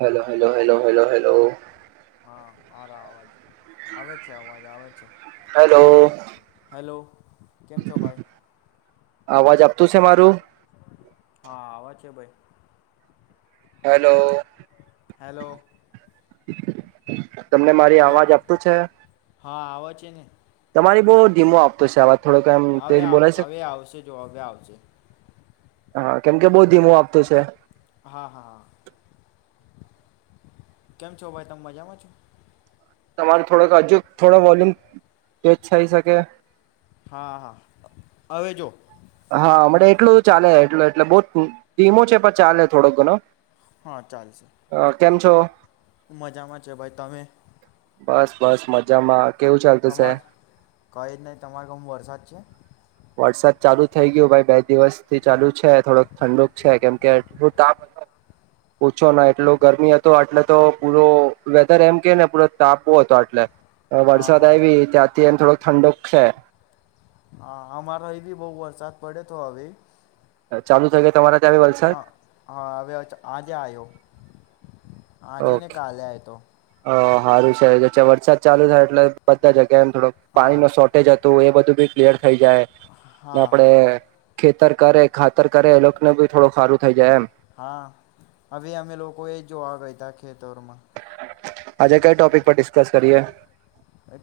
Hello hello hello hello hello. આરા અવાજ આવે છે અવાજ આવે છે. Hello hello. કેમ છો ભાઈ? અવાજ આપતું સે મારું? હા આવ છે ભાઈ. હેલો. હેલો. તમને મારી હેલો અવાજ આપતું છે? હા આવ છે ને. તમારી બહુ ધીમો આપતો સે આવજ. હવે હવે આવશે જો હવે આવશે. હા કેમ કે બઉ ધીમુ આપત છે. હા હા, કેમ છો ભાઈ તમે મજામાં છો? તમાર થોડોક હજુ થોડો વોલ્યુમ તેજ થઇ શકે? હા હા, હવે જો. હા મળે એટલું ચાલે એટલું એટલે બઉ ધીમો છે પણ ચાલે થોડોક ઘણો. હા ચાલશે અ કેમ છો મજામાં છે ભાઈ તમે બસ બસ મજામાં કેવું ચાલતું છે તમારે કઈ જ નહી. તમારે ગમુ વરસાદ છે? વરસાદ ચાલુ થઈ ગયયો ભાઈ. બે દિવસથી ચાલુ છે થોડોક ઠંડુક છે. કેમ કે એટ તાપ ઓછો ના એટલો ગરમી હતો. એટલે તો પૂરો વેધર એમ કે ને પૂ તાપો હતો એટલે. હા વરસાદ હા હા આવી, ત્યાંથી અનેને થોડોક થઠંડોક છે. હા અમારો એ ભી બહુ વરસાદ પડે તો હવે. ચાલુ થઈ ગયો તમારા ત્યાં વલસાડ હા હા! હવે આજે આવ્યો. આજે ને ઓકે કાલે આયે તો. સારું છે. વરસાદ ચાલુ થાય, એટલે બધા જગ્યા. થોડું હા પાણી ન શોર્ટેજ હતું. એ બધું [unintelligible] થઈ જાય. હા આપડે ખેતર કરે. ખાતર કરે. એ લોકોને બી થોડું ખારું થઈ જાય એમ. હા! હવે અમે લોકો એ જોવા ગય તા. આજે કઈ ટોપિક પર ડિસ્ક પાસ કરીએ.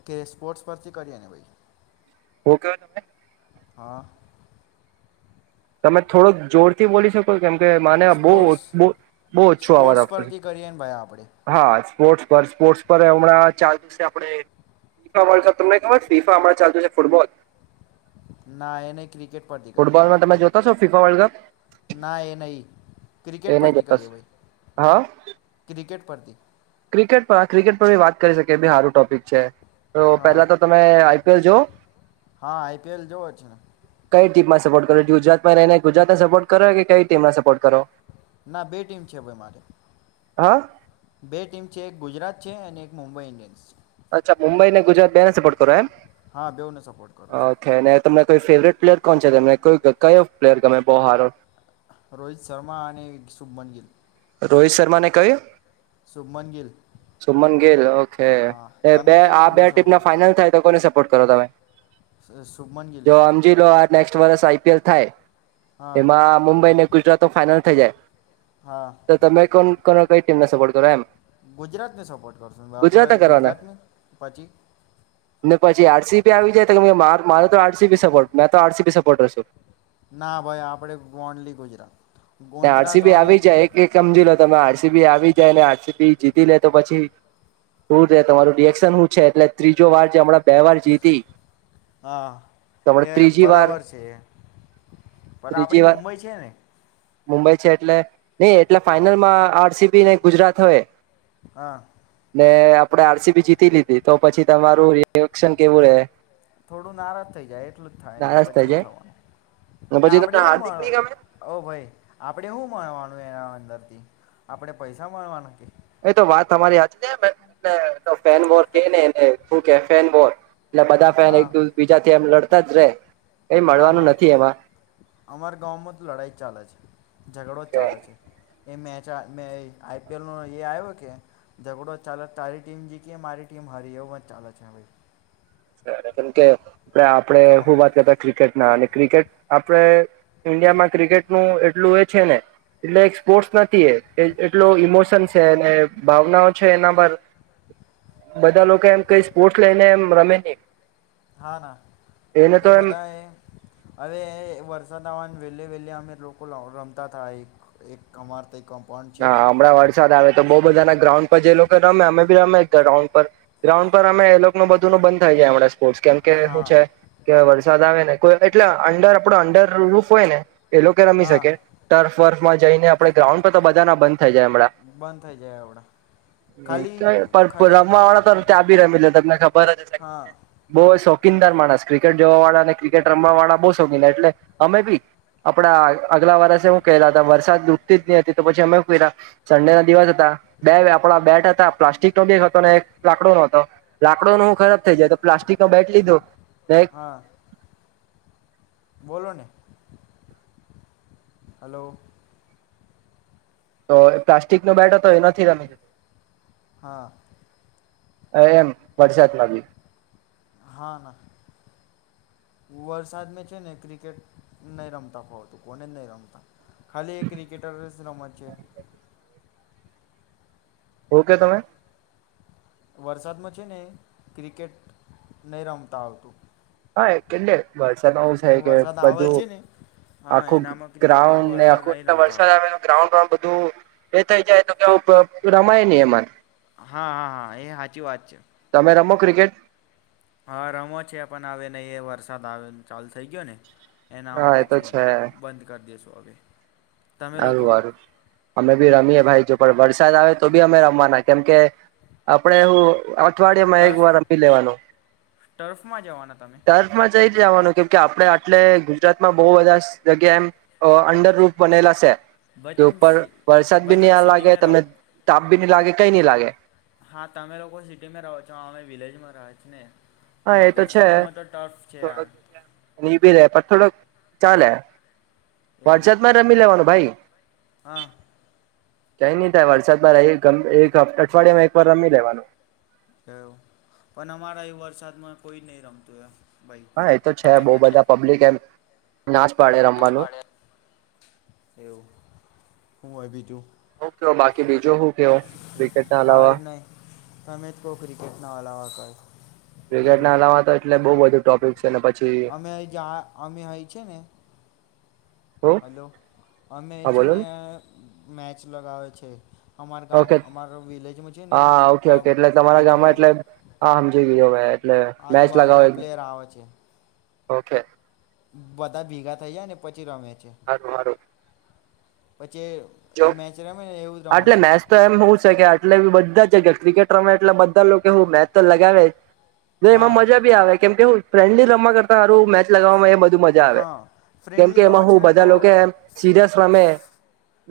કે સ્પોર્ટ્સ પરથી કરીને ભાઈ? [unintelligible] હા. તમે થોડોક જોરથી બોલી શક કેમ કે, માને બહુ સ્પોર્ટ્સ બહુ ઓછો અવાજ સ્પોર્ટ્સ આપતો છે. પરથી કરીએ ને ભાઈ આપણે હા. સ્પોર્ પર. સ્પોર્ટ્ પર હમણાં ચાલતું છે. આપ ફીફા તમને ખબર ફીફા, હમણાં ચાલતુ છે ફૂટબોલ? ના યને ક્રિકેટ પરથી કરીએ. કસો ફીફા વર્લ્ડકપ? ના એ નહી, ક્રિકેટ નહી પરથી જોતા છો. કરીએ ભાઈ. હા? ક્રિકેટ પર થી. ક્રિકેટ પર, ક્રિકેટ પરી વાત કરી શકી બી સારું ટોપિક છે. તો હા પેલા તો તમે આઈ પી એલ જોવો. હા આઈપીએલ જોવો છે ને કઈ ટીમમાં સપોર્ટ કરો? ગુજરાતમાં રઈ ને ગુજરાત ના સપોર્ટ કરો, કે કઈ ટીમ ના સપોર્ટ કરો? ના બે ટીમ છે ભાઈ મારે. હા? બે ટીમ છે. એક ગુજરાત છે અને એક મુંબઈ ઇન્ડિયન્સ છે. મુંબઈને, ગુજરાત બેને સપર્ટ કરો એમ? હા બેઉને સપોર્ટ કરું છું. ઓકે ને તમને કોઈ ફેવરેટ પ્લેયર કોણ છે? તને કો કયો પ્લેયર ગમે બોહ હારો? રોહિત શર્મા અને, શુભમન ગીલ. રોહિત શર્માને કય્યું? સુભમનગિલ ગિલ ઓહ છે બે આ બે ટીમ સપોર્ટ ના કરો ફાઈનલ થાય તો કોને સપ્પ પટ કરો તમે. શુભમન ગીલ. જો સમજી લો આ નેક્સ્ટ વર્ષ આઈપીએલ થાય. હા એમાં મુંબઈને ગુજરાત ફાઈનલ થઈ જાય. હા તો તમે કોણ તમે કઈ ટીમ ને સપોર્ટ કરો એમ. ગુજરાત ને સપોર્ટ કરશો આપડ ગુજરાત ને પછી ને પછી આરસીબી આવી જાય તો મા મારો તો આરસીબી સપોર્ટ મેં તો આરસીબી સપોર્ટર છું. ના ભાઈ આપડે only Gujarat RC Gujarat B અને આવી જાય એક એક સમજી લો. તમે આરસીબી આવી જાય ને આરસીબી જીતી લે તો પછી દૂર જ તમારું રિએક્શન શું છે એટલે ત્રીજો વાર જે હમણા. હા તો એ હમણાં ત્રીજી વાર બરાબર છે પણ ત્રીજી આપડી વાર મુંબઈ છે ને. મુંબઈ છે એટલે નઈ એટલે ફાઈનલમાં આરસીબી ને ગુજરાત હવે હા. આપડે આરસીબી જીતી લીધી તો પછી તમારું રિએક્શન કેવું રે થોડું નારાજ થઈ જાય એટલું જ થાય ને થઈ પચીવું જાય થવાનું બા પછી આપડે તમને એવું હાર્દિક નહી ગમે ઓ ભાઈ. આપણે શું મળણવાનું એના અંદરથી આપણે પૈસા માણવાના કે એ તો વાત તમારી હજ. તો ફેન મોર કે ને એને ઓકે ફન બોર. એટલે બધા ફેન હા એક બીજા એમ લડ. દે. હા ના અમારા ગામમાં તો લડાઈ ચાલે છે ઝઘડો ચાલે છે. એ મેચ મે આઈપીએલનો એ આવ્યો કે ઝઘડો ચાલલે તારી ટીમ જીતી મારી ટીમ હરી એવું પણ ચાલે છે ભાઈ. કેમ કે એલે આપડે તમ શું વાત કરતા ક્રિકેટ. ના અને ક્રિકેટ આપે ઈન્ડિયામાં ક્રિકેટ નું એટલું એ છે ને એટલે એક સ્પોર્ટ્સ નથી એ એટલો ઈમોશન છે ભાવનાઓ છે એના પર બધા લોકો એમ કઈ સ્પોર્ટ્સ લઈને એમ રમે નહી. હા ના એને તો એ એમ બધા હવે વરસાદ આવવા. વહેલે વહેલે હમે લોકો રમતા થ એક એક અમાર તો એક કમ. હા હમણાં વરસાદ આવે તો બઉુ બધા ના ગ્રાઉન્ડ પર જ લો રમે અમે બી રમે ગ્રઉન્ડ પર ગ્રાઉન્ડ પર અમે એ લોકો ન બધું નો બંધ થઈ જાય હમ. સ્ર્ટ કેમ કે શું હા છે કે વરસાદ આવે ને એટલે અંડર આપડો અંડર રૂફ હોય ને એ લોકો રમી હા શકે ટર્ફ વર્ફ. માં જઈને આપણે ગ્રાઉન્ડ તો બધા ના બંધ થાઈ જાય અમના બંધ થઈ જાય આવડા ખાલી ખાલી રમવા વાળ તો ત્યાં બી રમી લે તમને ખબર એજ હશે હા બોઓ શોકીનદાર માણસ ક્રિકેટ જોવા વાળા ને ક્રિકેટ રમવા વાળા બ સોખી એટલે અમે બી આપડા અગલા વર્ષે હું કેહેલા હતા વરસાદ રુકતીજ ની હતી તો પછી અમે ક્યા સંડે ના દિવસ હતા બે આપણા બેટ હતા પ્લાસ્ટિક નો હતો એક લાકડો નો હતો લાકડો નો હું ખરાબ થઈ જાય તો પ્લાસ્ટિક નો બેટ લીધો એક હા બોલો ને હલો તો પ્લાસ્ટિક નો બેટ હતો એ નથી રમી લે હા એમ વરસાદમાં બી હા ના વરસાદ મે છે ને ક્રિકેટ નહી રમતા ફાવતું કોને જ નહી રમતા ખાલી એ ક્રિકેટરો ની જ રમત છે હુ કે તમે વરસાદમાં છે ને ક્રિકેટ નહી રમતા આવતું હા એ કે લ વરસાદમાં છે એ કે વરસાદ આવે બધું છે ને હા આખું એનામાં ક્રિકેટ ગ્રાઉન્ડ ને બરોબર આખું નહીં રમતા વરસાદ આવતું આવે તો ગ્રાઉન્ડ એ થઈ જાય તો કે રમાય નહી એમાં હા હા હા એ સાચી વાત છે તમે રમો ક્રિકેટ હા રમો છે પણ આવે નહી એ વરસાદ આવે ચાલતો થઈ ગયો ને એના આવો હા એ પછી બંધ કરી દઈશો તોવાલી અું વારું અમે ભી રમીએ ભાઈ જો વરસાદ આવે તો બી અમે રમવાના કેમકે આપણે હું અઠવાડિયા માં એક ટર્ફ વાર રમી લેવાનું ટર્ફમાં જવાના તમે તુર્ફ મા જઈ જ આવાનું કે કે આપણે આટલે ગુજરાતમાં બહુ બધા જગ્યા એમ અંડર રૂપ બનેલા છે ભાઈ તો તમે ઉપર વરસાદ ભાઈ ભી તમે નહી લાગે સિટીમાં રહો તમને તાપ ભી નહી લાગે કઈ નઈ લાગે હા તમે લોકો સિટીમાં રહો છો અમે વિલેજમાં રહ છ ને હા એ તમારે તો છે સિટીમાં તો ટફ છે યાર થોડક જગ્યા ની બી રે પણ થોડક ચા લે એવું વોટ્સપમાં રમી લેવાનો, ભાઈ. હા કઈ નહી થાય વરસાદમાં એક અઠવાડિયામાં એક વાર રમી લેવાનું. કેવું પણ અમારા એ વરસાદમાં કોઈ નહી રમતું એ. ભાઈ હા એ તો છે બવ બધા પબ્લિક એમ ના જ પાડે રમવાનું. એવું હું હોય બીજું? હું કહયો બાકી બીજો શું કયો ક્રિકેટના અલાવા કેટના વાલાવાક [inaudible] ક્રિકેટના અલાવા તો એટલે બહ બ ટોપિક છે ને પછી અમે અમે હય છે ને હું હલો અમે હા છે બોલો ને મે લગાવે છે અમારા ગામ ઓકે અમારા વિલેજમાં છે ને હા ઓકે ઓકે એટલે તમારા ગામમાં આજુબાજુ એટલે હા સમજી ગયો મેં એટલે મેચ લગાવો આજુબાજુના પ્લેયર આવે છે ઓકે બધા ભેગા થઈ જાય ને પછી રમે છે હાર હાર પછી જો એ મેચ રમે ને એવું જ રમે આટલે છે મેસ તો એમ હોું છે કે આટલે બી બધ બધા જગ્યા ક્રિકેટ રમે એટલે બધા લોકો હું મેચ તો લગાવે ન એમાં હા મજા ભી આવે કેમ કે હું ફ્રેન્લી રમવા કરતા સારું મેચ લગવામાંધ મજા આવે હા ફ્રેન્ડલી કેમકે રમે એમાં છે હું ને બધા તો લોકો રમસે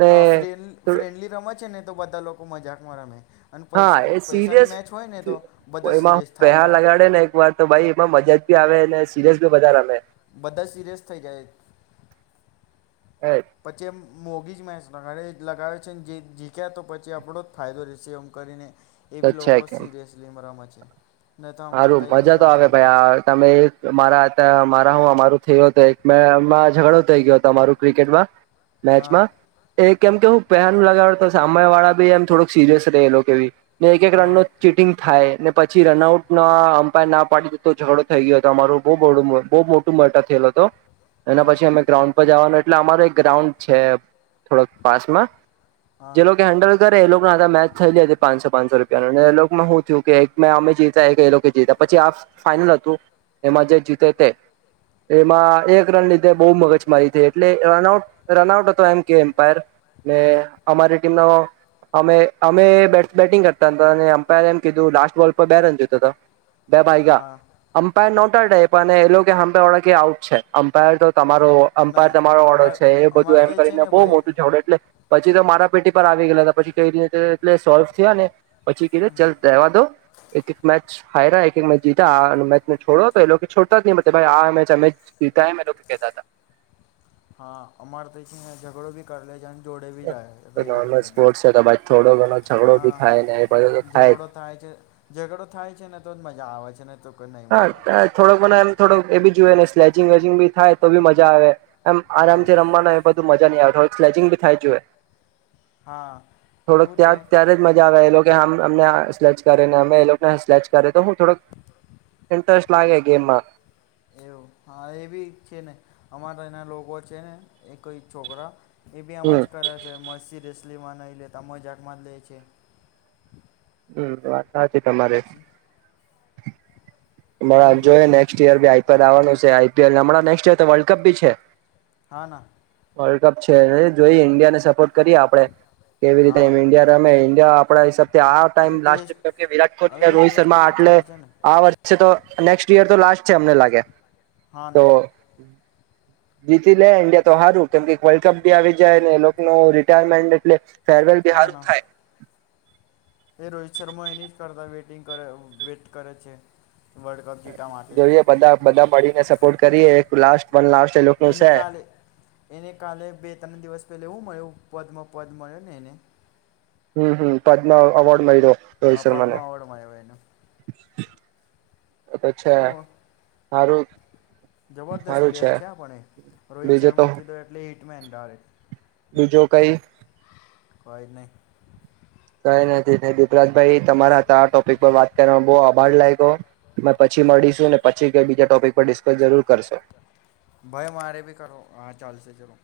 હ ફ ફ્રેન્ડલી રમે છે ને તો બધા લોકો મજાકમાં મે [inaudible] હા એ સિરિયસ તો બધા એમાં સિરિયસ થાય પેહ કા લગાડે ને એક વાર તો ભાઈ એમાં મજા જ ી આવે અનેને સીરયસ બી બ વધાર આવે બધા સિરિયસ થઈ જાય પછે મોગી જ મે આપણા ઘરે લગાવે છે ને જે જીક્યા તો પછી આપણો જ ફાયદો રહેશે એમ કરીને એ તો બી છે લોકો કેમ સિરિયસલી મરામત છે [inaudible] અમારે સારું ત્યાં નહીં મજા તો આવે રમતા એટલું ભાઈ તમે મારા મારું થયયો હતો એક મેમાં ઝઘડો થઈ ગયો હતો અમારું ક્રિકેટમાં હા મેચમાં એ કેમ કેવું પહેન લગાવડ તો સામેય વાળા ભી એમ થોડક સિરિયસ રહેલો કે ભી ને એક એક રન હા ન ચીટિંગ થાય ને પછી રનઆઉટ અમ્પાયર ના પાડી દ તો ઝઘડો થઈ ગયો હતો અમારો બ બહ મોટું મોટા થયેલ હતો એના હા પછી અમે ગ્રાઉન્ડ પર જવાનું એટલે અમારો એક ગ્રાઉન્ડ છે થોડાક પામાં જે હા લોકો હેન્ડલ કરે એ લોકો મેચ થયલી હતી પાંચસો પાંચસો રૂપિયા ન એગમાં હું થયું કે એક મેં અમે જી પછી આ ફાઈનલ હતું એમાં જે જીતે તે એમાં એક રન લીધે બહુ મગજ મારી હતી એટલે રનઆઉટ રનઆઉટ હતો એમ કે એમ્પાયર ને અમારી ટીમનો અમે અમે બેટિંગ કરતા હતા એમ્પાયર એમ કીધું લાસ્ટ બોલ પર બે રન જો [inaudible] બેબાઈગા હા અમ્પાયર નોટ અને એ કેળ આઉટ છે અમ્પાયર તો તમારો અમ્પાયર નહી તમારો ઓર્ડર અમાર છે એ બધું અમારે એમ તો છે કરીને ને બહુ ભાઈ મોટું જોડે એટલે પછી તો મારા પેટી પર આવી ગયેલા હતા પછી કઈ રીતે એટલે સોલ્વ થયા ને પછી કીધ ચાલ દેવા દો એક હ એક એક મેચ જીતા મેને છોડો તો એ લોકો છોડતા જ નહી આ મે અમે જીતા કેતા હતા હા અમારે તો ઝઘડો ભી કરી લે જ જોડે રહી જાય નોર્મલ લે છે સ્પોર્ટ્સ તો ભાઈ થોડો ઘણો ઝઘડો હા બી થાય ને એ બધો તો જ. ઝઘડો થાય છે ઝઘડો થાય છે ને તો જ મજા આવે છે એ તો કોઈ નહીં મજા આવતી હા થોડો મ એમ થોડો એ બી જોયએ ને સ્લેચિંગ વચિંગ બી થાય તો બી મજા આવે એમ હા આરામથી રમવાનો એ બધું મજા નહ આવેતો હો સ્લેચિંગ ભી થાય જોુએ હા થોડોક એવું છે ત્યાં ત્યારે જ મજા આવેલો મ અમને સલે કરે ને અમે એ લોકોને સલેચ કરે તો હું થોડક ઇન્ટરેસ્ટ લાગે ગેમ માં એવું હા એ બી છે ને અમારા એના લોકો છે ને એઈ છોકરા એ બી આમાં જ હમ. કરે છે મસી રસ મુસ્લિમાનો એ લ તમ જકમાં જ લે છે હમ વા તમારે આ હોય જોઈએ બીજું તો નેક્સ્ટ યર ભી આઈપડ આવવાનું છે હણાં નેક્સ્ટ ર તો વર્લ્ડ કપ બી છે હા ના વર્લ્ડ કપ છે ન જોઈ ઇન્ડિયા ને સપર્ટ કરી આપડે કેવી રીતે હા ઇન્ડિયા રમે ઇન્ડિયા પાઈસા આ હવે ટેસ્ટ ટ વિરાટ કોહલી હવે અને હું રોહિત ટેસ્ટ શર્મા મેચ આટલે ચાલુ છે ને આ વર્ષ નેક્સ્ટ યર તો લાસ્ટ છે અમને લાગે. હા તો ના જીતી લે ઈન્ડિયા તો હારું કેમ કે વર્લ્ડ કપ ભી આવી જાય ને [unintelligible] રિટાયરમેન્ટ એટલે ફેરવેલથી હા હારુ જ ના થાય. એ રોહિત શર્મા એની જ કરતા વેટિંગ કરે વેટ કરે છે. વર્લ્ડ કપ જીતવા માટે જોઈએ બધા બધા મળીને સપોર્ટ કરીએ. એક લાસ્ટ વન લાસ્ટ એ લોકો નું એને છે કાલે એને કાલે બે ત્રણ દિવસ ટલે એવું મળે વચમાં પદ મળ્યો ને એને. હમ્મ હમ્મ, પદ્મા અવોર્ડ મળ્યો. રોહિત આ શર્માને પદ્મા અવોર્ડ મળ્યો એને. તો ત અચ્છા હું હારું જબરદસ્ત પ્લેયર છે હા પણ એ, રોહિત બીજું તો શર્મા કીધો એટલે હિટ મેદારે બીજું કઈ કોઈ નહી. કઈ નથી દીપરાજભાઈ તમારા આ ટોપિક પર વાત કરવામાં બો આભાર લાયગો મે પછી મડીશું ને પછી કે બીજા ટોપિક પર ડિસ્કસ જરૂર કરશું ભાઈ મારે ભી કરો આ ચાલશે ચલો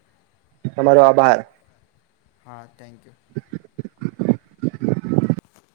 તમારો આભાર. હા થેન્ક યુ.